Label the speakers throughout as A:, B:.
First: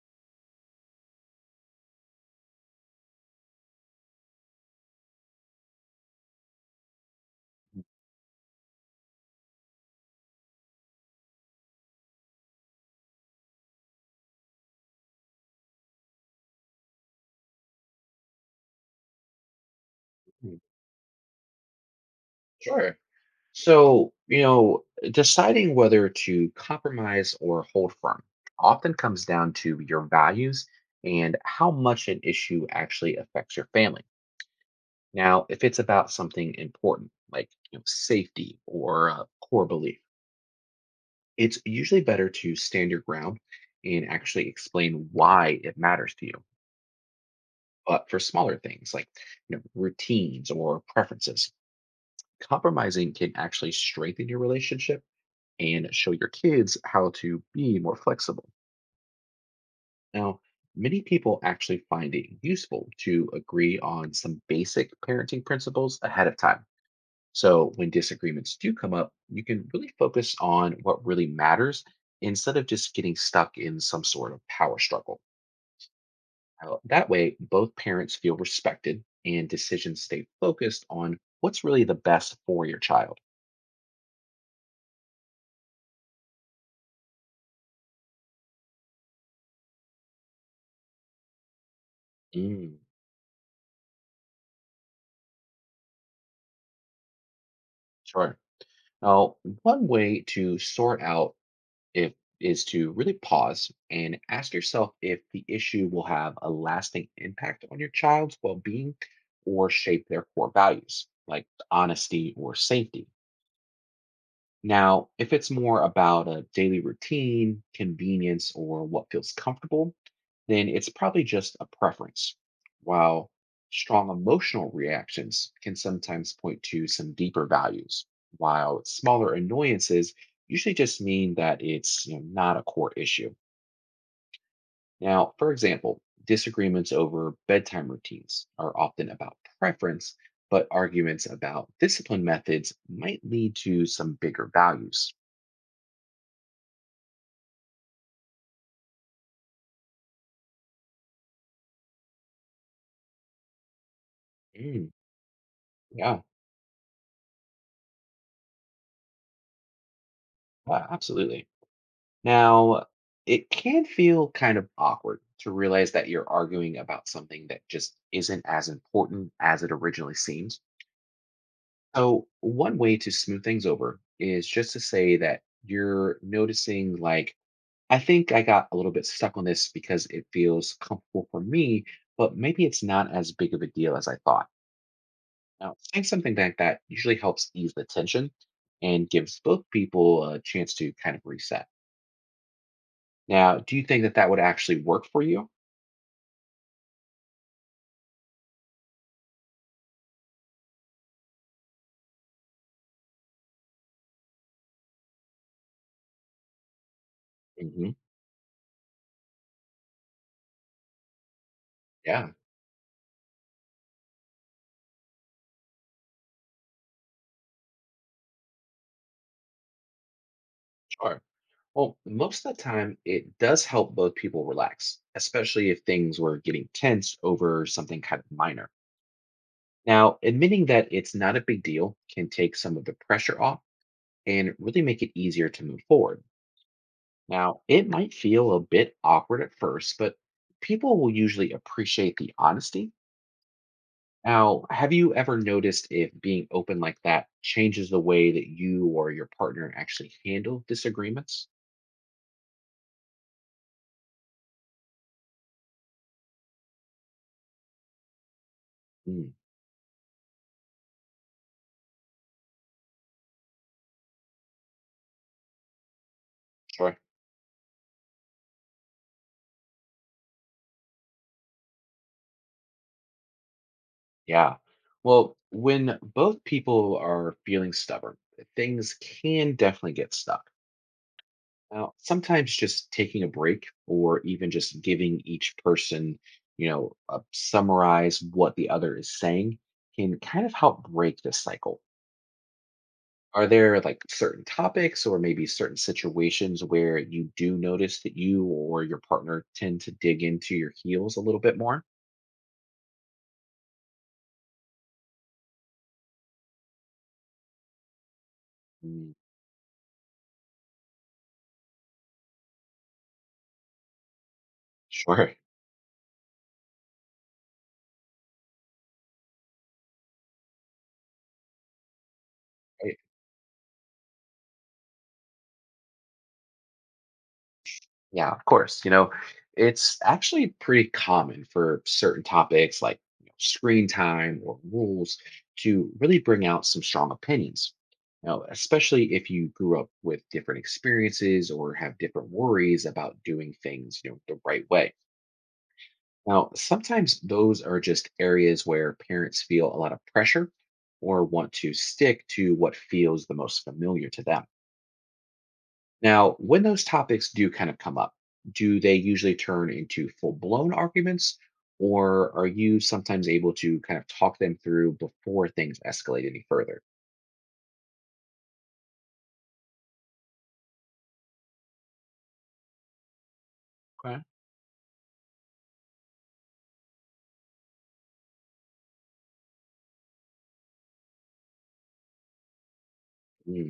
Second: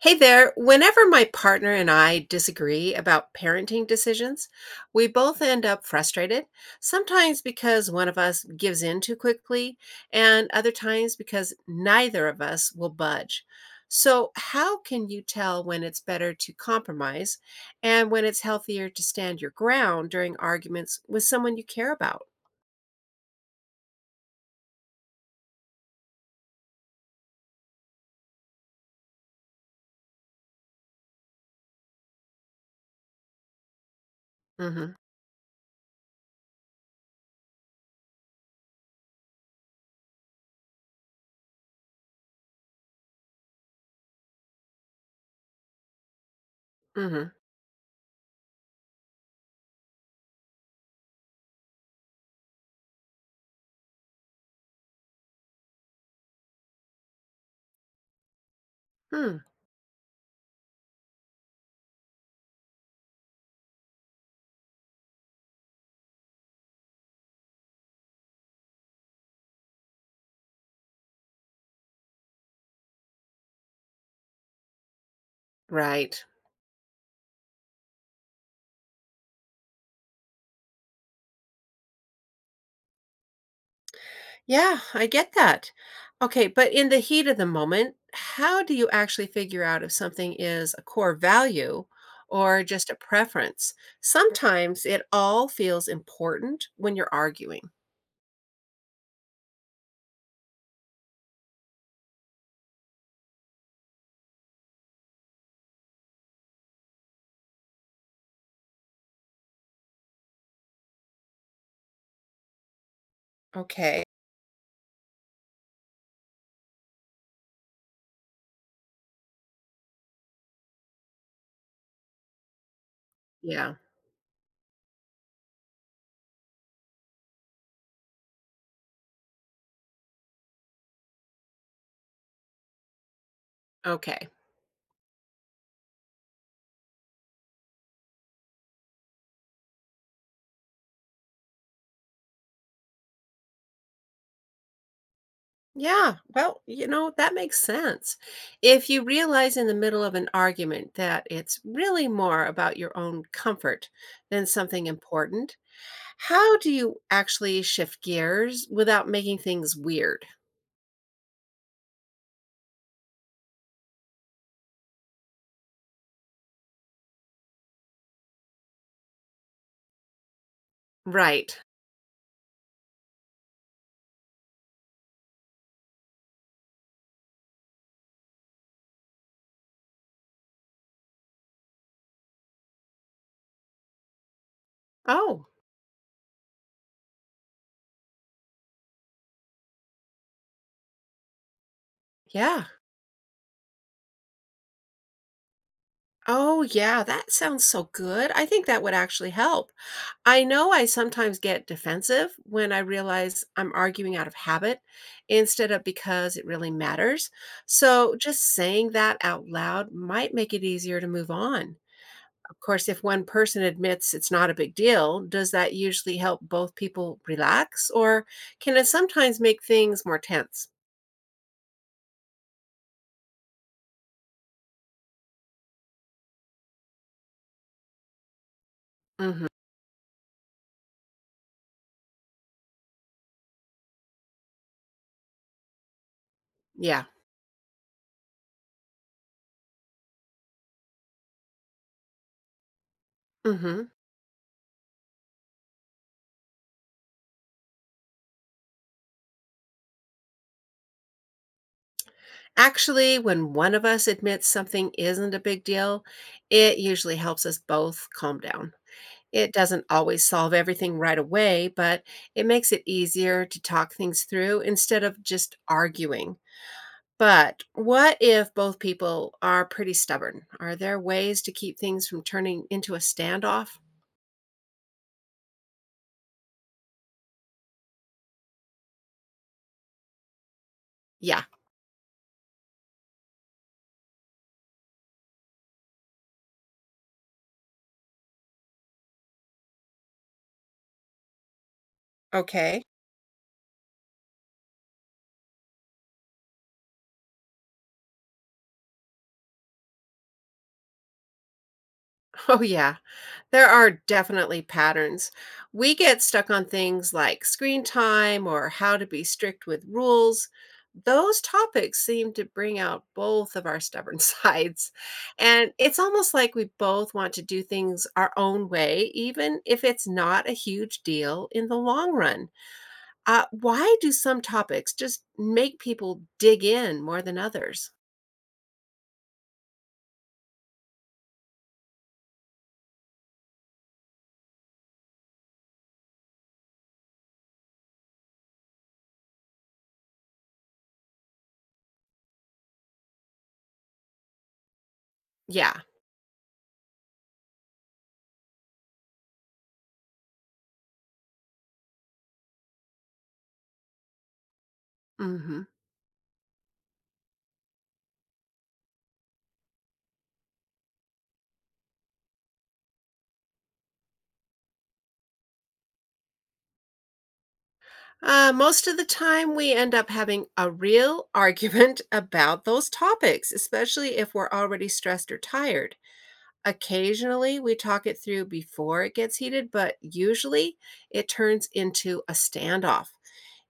A: Hey there. Whenever my partner and I disagree about parenting decisions, we both end up frustrated, sometimes because one of us gives in too quickly, and other times because neither of us will budge. So, how can you tell when it's better to compromise and when it's healthier to stand your ground during
B: Mm,
A: arguments with someone you care about?
B: Sure. So, deciding whether to compromise or hold firm often comes down to your values and how much an issue actually affects your family.
A: Mm-hmm.
B: Now, if it's about something important like safety or a core belief, it's usually better to stand your ground and actually explain why it matters to you.
A: Mm-hmm.
B: But for smaller things like routines or preferences, compromising can actually strengthen your relationship and show your kids how to be more flexible.
A: Hmm.
B: Now, many people actually find it useful to agree on some basic parenting principles ahead of time. So when disagreements do come up, you can really focus on what really matters instead of just getting stuck in some sort of power struggle.
A: Right.
B: That way, both parents feel respected and decisions stay focused on what's really the best for your child.
A: Yeah, I get that. Okay, but in the heat of the moment, how do you actually figure out if something is a core value or
B: Mm,
A: just a preference? Sometimes it all feels important when you're arguing.
B: sure. Now, one way to sort out if is to really pause and ask yourself if the issue will have a lasting impact on your child's well-being or shape their core values like honesty or safety.
A: Okay.
B: Now, if it's more about a daily routine, convenience, or what feels comfortable, then it's probably just a preference. While
A: Yeah,
B: strong emotional reactions can sometimes point to some deeper values, while smaller annoyances usually just mean that it's not a core issue.
A: okay.
B: Now, for example, disagreements over bedtime routines are often about preference, but arguments about discipline methods might lead to some bigger values.
A: Yeah, well, that makes sense. If you realize in the middle of an argument that it's really more about your own comfort than something important,
B: Yeah,
A: how do you actually shift gears without making things weird?
B: absolutely. Now, it can feel kind of awkward to realize that you're arguing about something that just isn't as important as it originally seems.
A: Right.
B: So, one way to smooth things over is just to say that you're noticing, like, I think I got a little bit stuck on this because it feels comfortable for me, but maybe it's not as big of a deal as I thought.
A: Oh,
B: Now, saying something like that usually helps ease the tension and gives both people a chance to kind of reset.
A: yeah.
B: Now, do you think that would actually work for you?
A: Oh, yeah. That sounds so good. I think that would actually help. I know I sometimes get defensive when I realize I'm arguing out of habit instead of because it really matters.
B: hmm
A: So, just saying that out loud might make it easier to move on.
B: Yeah,
A: Of course, if one person admits it's not a big deal, does that usually help both people relax or can it sometimes make things more tense?
B: sure. Well, most of the time, it does help both people relax, especially if things were getting tense over something kind of minor.
A: Mhm.
B: Now, admitting that it's not a big deal can take some of the pressure off and really make it easier to move forward.
A: Yeah.
B: Now, it might feel a bit awkward at first, but people will usually appreciate the honesty.
A: Mhm.
B: Now, have you ever noticed if being open like that changes the way that you or your partner actually handle disagreements?
A: Actually, when one of us admits something isn't a big deal, it usually helps us both calm down.
B: Mm,
A: It doesn't always solve everything right away, but it makes it easier to talk things through instead of just arguing.
B: sure.
A: But what if both people are pretty stubborn? Are there ways to keep things from turning into a standoff?
B: Yeah. Well, when both people are feeling stubborn, things can definitely get stuck.
A: Yeah.
B: Now, sometimes just taking a break or even just giving each person, a summarize what the other is saying can kind of help break this cycle.
A: Okay.
B: Are there like certain topics or maybe certain situations where you do notice that you or your partner tend to dig into your heels a little bit more?
A: Oh, yeah. There are definitely patterns. We get stuck on things like screen time or how to
B: Mm,
A: be strict with rules. Those topics seem to bring out both of our stubborn sides.
B: Sure.
A: And it's almost like we both want to do things our own way, even if it's not a huge deal in the long run.
B: Right.
A: Why do some topics just make people dig in more than others?
B: Yeah, of course. You know, it's actually pretty common for certain topics like screen time or rules to really bring out some strong opinions. Now, especially if you grew up with different experiences or have different worries about doing things, you know, the right way.
A: Yeah.
B: Now, sometimes those are just areas where parents feel a lot of pressure or want to stick to what feels the most familiar to them.
A: Mm hmm.
B: Now, when those topics do kind of come up, do they usually turn into full blown arguments or are you sometimes able to kind of talk them through before things escalate any further?
A: Most of the time, we end up having a real argument about those topics, especially
B: Okay.
A: if we're already stressed or tired. Occasionally, we talk it through before it gets heated, but usually it turns into a standoff.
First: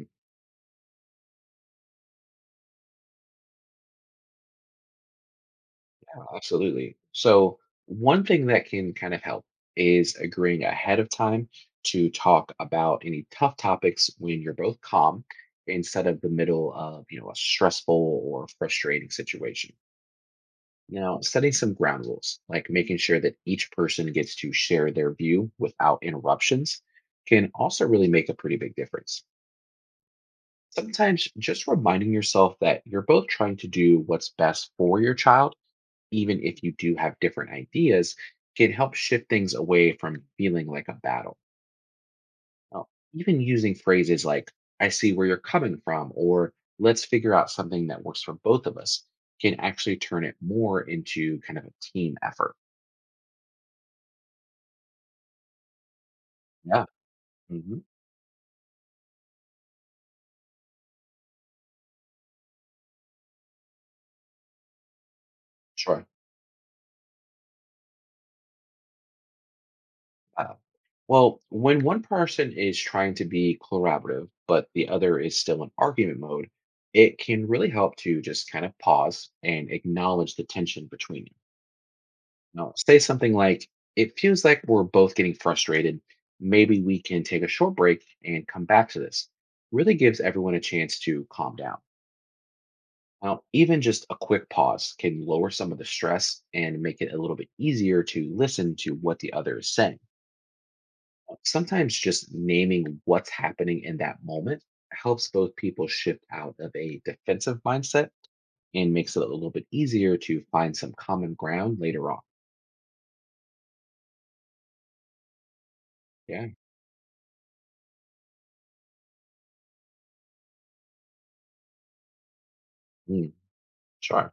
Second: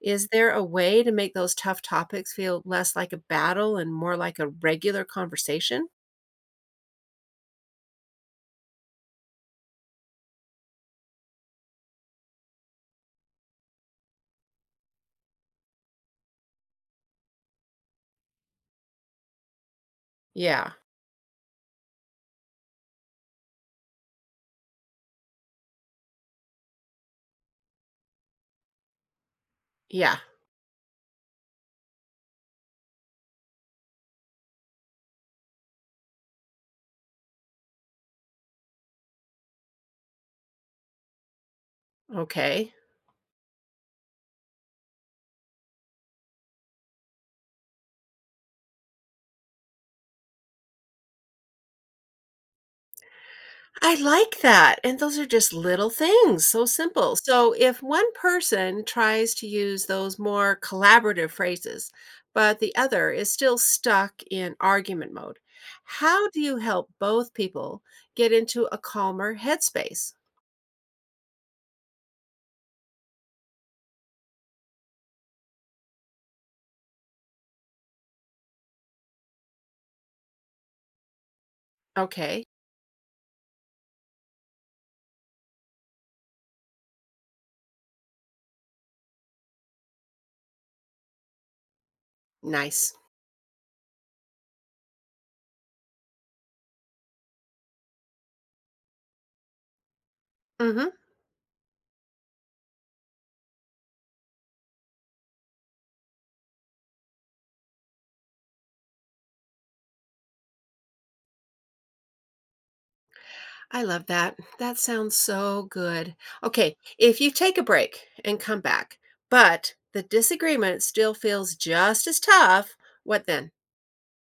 A: Is there a way to make those tough topics feel less like a battle and more like a regular conversation?
B: Yeah, absolutely. So, one thing that can kind of help is agreeing ahead of time to talk about any tough topics when you're both calm instead of the middle of, a stressful or frustrating situation.
A: Yeah.
B: Now, setting some ground rules, like making sure that each person gets to share their view without interruptions, can also really make a pretty big difference.
A: Yeah.
B: Sometimes just reminding yourself that you're both trying to do what's best for your child even if you do have different ideas, can help shift things away from feeling like a battle.
A: Okay.
B: Now, even using phrases like, I see where you're coming from, or let's figure out something that works for both of us can actually turn it more into kind of a team effort.
A: I like that, and those are just little things, so
B: Yeah.
A: simple. So
B: hmm
A: if one person tries to use those more collaborative phrases, but the other is still stuck in argument mode,
B: Sure.
A: how do you help both people get into a calmer headspace?
B: Uh, well, when one person is trying to be collaborative, but the other is still in argument mode, it can really help to just kind of pause and acknowledge the tension between.
A: Okay,
B: Now, say something like, it feels like we're both getting frustrated. Maybe we can take a short break and come back to this. Really gives everyone a chance to calm down.
A: nice.
B: Now, even just a quick pause can lower some of the stress and make it a little bit easier to listen to what the other is saying.
A: Hmm.
B: Sometimes just naming what's happening in that moment helps both people shift out of a defensive mindset and makes it a little bit easier to find some common ground later on.
A: I love that. That sounds so good.
B: Yeah,
A: Okay, if you take a break and come back, but the disagreement still feels just as tough, what
B: mm,
A: then?
B: sure.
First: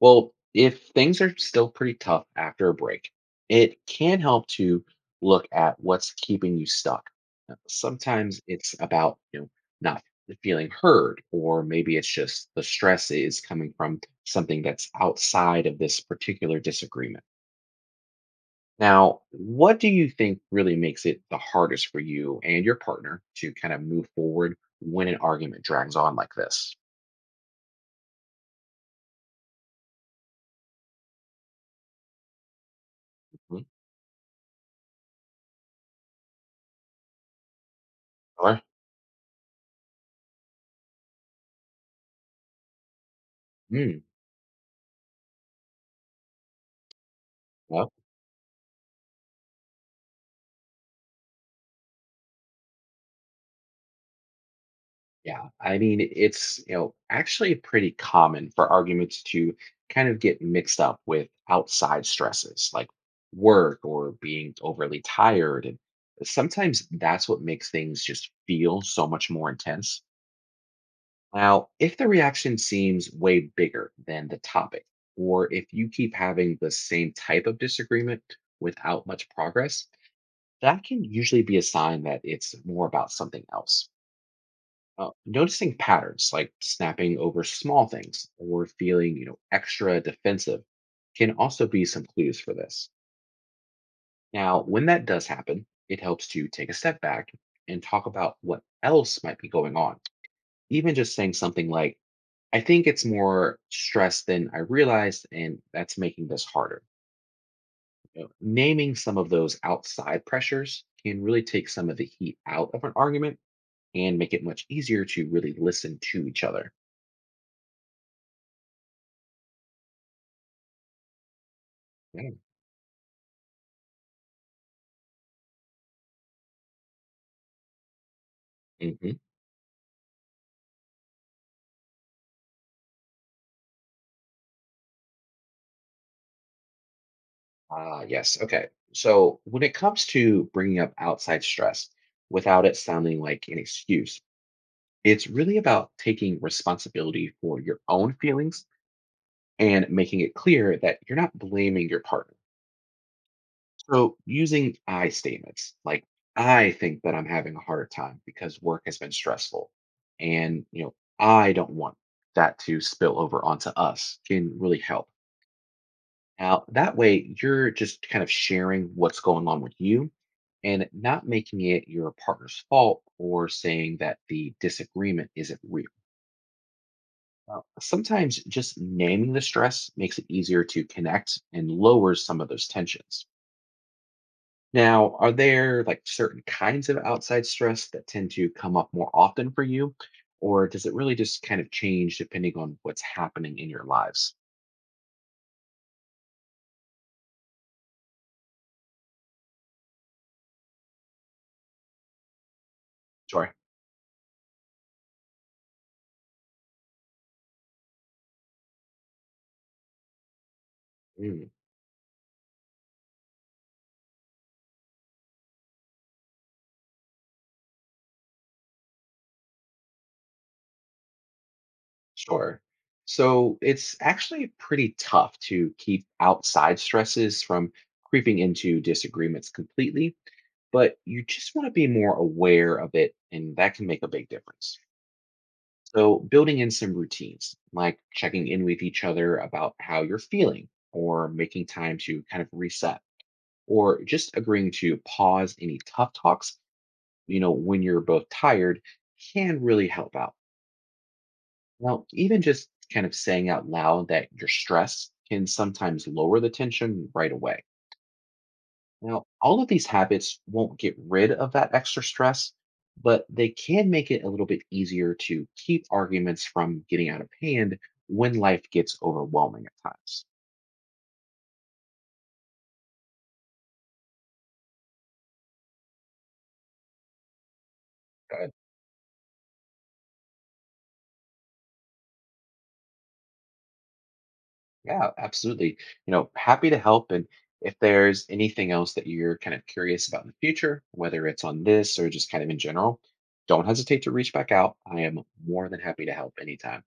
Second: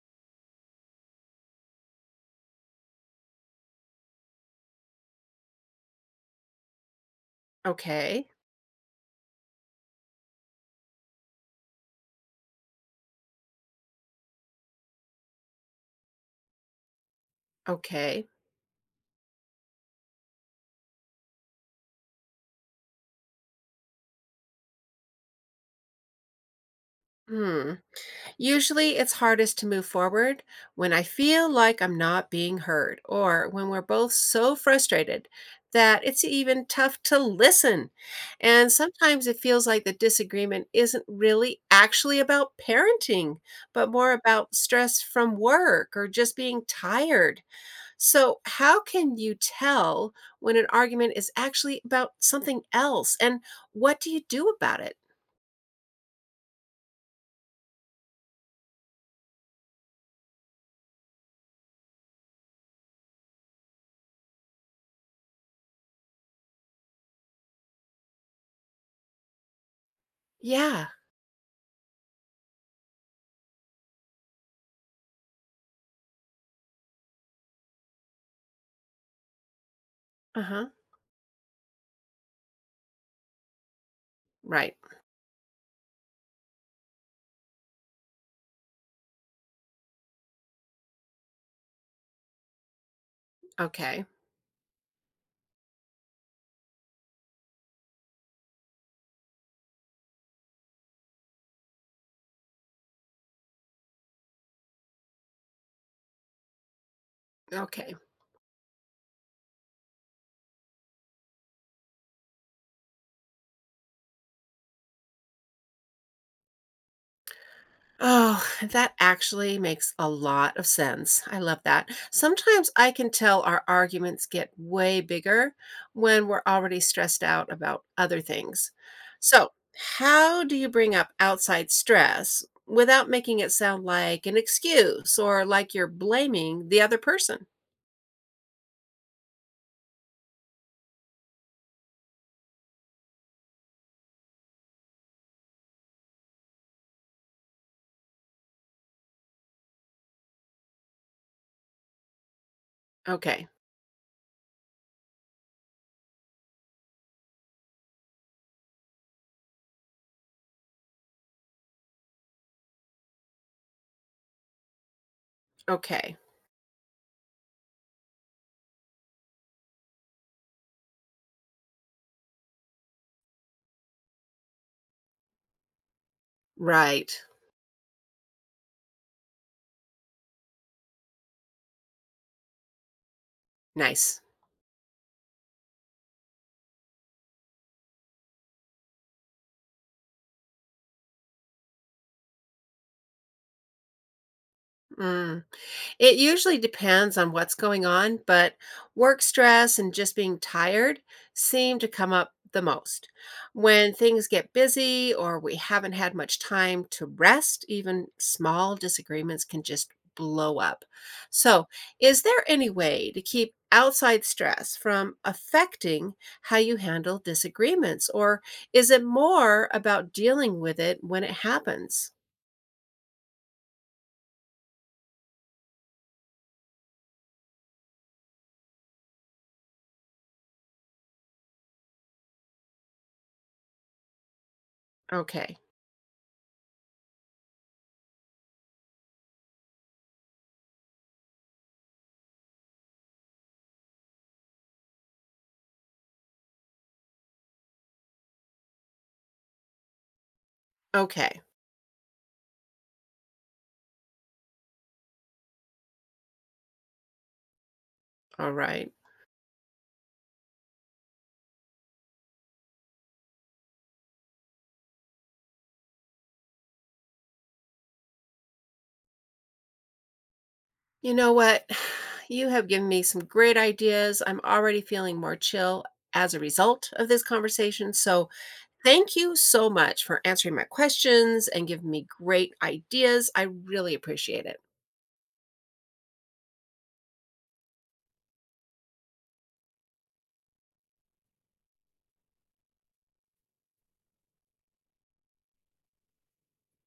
B: Well, if things are still pretty tough after a break, it can help to look at what's keeping you stuck.
A: Okay.
B: Sometimes it's about, not feeling heard, or maybe it's just the stress is coming from something that's outside of this particular disagreement.
A: Okay.
B: Now, what do you think really makes it the hardest for you and your partner to kind of move forward when an argument drags on like this?
A: Hmm. Usually it's hardest to move forward when I feel like I'm not being heard or
B: Mhm.
A: when we're both so frustrated that it's even tough to listen.
B: Or,
A: And sometimes it feels like the disagreement isn't really actually about parenting, but
B: mm,
A: more about stress from work or just being tired. So, how can you tell when an argument is actually about something else? And what do you do about it?
B: yeah, I mean, it's actually pretty common for arguments to kind of get mixed up with outside stresses like work or being overly tired. And sometimes that's what makes things just feel so much more intense.
A: Yeah.
B: Now, if the reaction seems way bigger than the topic, or if you keep having the same type of disagreement without much progress,
A: Uh huh.
B: that can usually be a sign that it's more about something else.
A: Right.
B: Noticing patterns like snapping over small things or feeling extra defensive can also be some clues for this.
A: Okay.
B: Now when that does happen it helps to take a step back and talk about what else might be going on, even just saying something like I think it's more stress than I realized and that's making this harder.
A: Okay.
B: You know, naming some of those outside pressures can really take some of the heat out of an argument and make it much easier to really listen to each other.
A: Oh, that actually makes a lot of sense. I love that.
B: Yeah.
A: Sometimes I can tell our arguments get way bigger when we're already stressed out about other things.
B: Mhm.
A: So, how do you bring up outside stress without making it sound like an excuse or like you're blaming the other person?
B: Ah, yes. Okay. So when it comes to bringing up outside stress without it sounding like an excuse, it's really about taking responsibility for your own feelings and making it clear that you're not blaming your partner.
A: Okay.
B: So using I statements like, I think that I'm having a hard time because work has been stressful. And, you know, I don't want that to spill over onto us can really help.
A: Okay.
B: Now, that way, you're just kind of sharing what's going on with you and not making it your partner's fault or saying that the disagreement isn't real.
A: Right.
B: Now, sometimes just naming the stress makes it easier to connect and lowers some of those tensions.
A: Nice.
B: Now, are there like certain kinds of outside stress that tend to come up more often for you? Or does it really just kind of change depending on what's happening in your lives?
A: Mm. It usually depends on what's going on, but work stress and just being tired seem to come up the most.
B: Sorry.
A: When things get busy or we haven't had much time to rest, even small disagreements can just blow up. So, is there any way to keep outside stress from affecting how you handle disagreements, or is it more about dealing with it when it happens?
B: Sure. So it's actually pretty tough to keep outside stresses from creeping into disagreements completely, but you just want to be more aware of it, and that can make a big difference.
A: Okay.
B: So, building in some routines, like checking in with each other about how you're feeling, or making time to kind of reset, or just agreeing to pause any tough talks, when you're both tired, can really help out.
A: Okay.
B: Well, even just kind of saying out loud that you're stressed can sometimes lower the tension right away.
A: All right.
B: Now, all of these habits won't get rid of that extra stress, but they can make it a little bit easier to keep arguments from getting out of hand when life gets overwhelming at times.
A: You know what? You have given me some great ideas. I'm already feeling more chill as a result of this conversation. So, thank you so much for answering my questions and giving me great ideas. I really appreciate it.
B: Yeah, absolutely. You know, happy to help. And if there's anything else that you're kind of curious about in the future, whether it's on this or just kind of in general, don't hesitate to reach back out. I am more than happy to help anytime.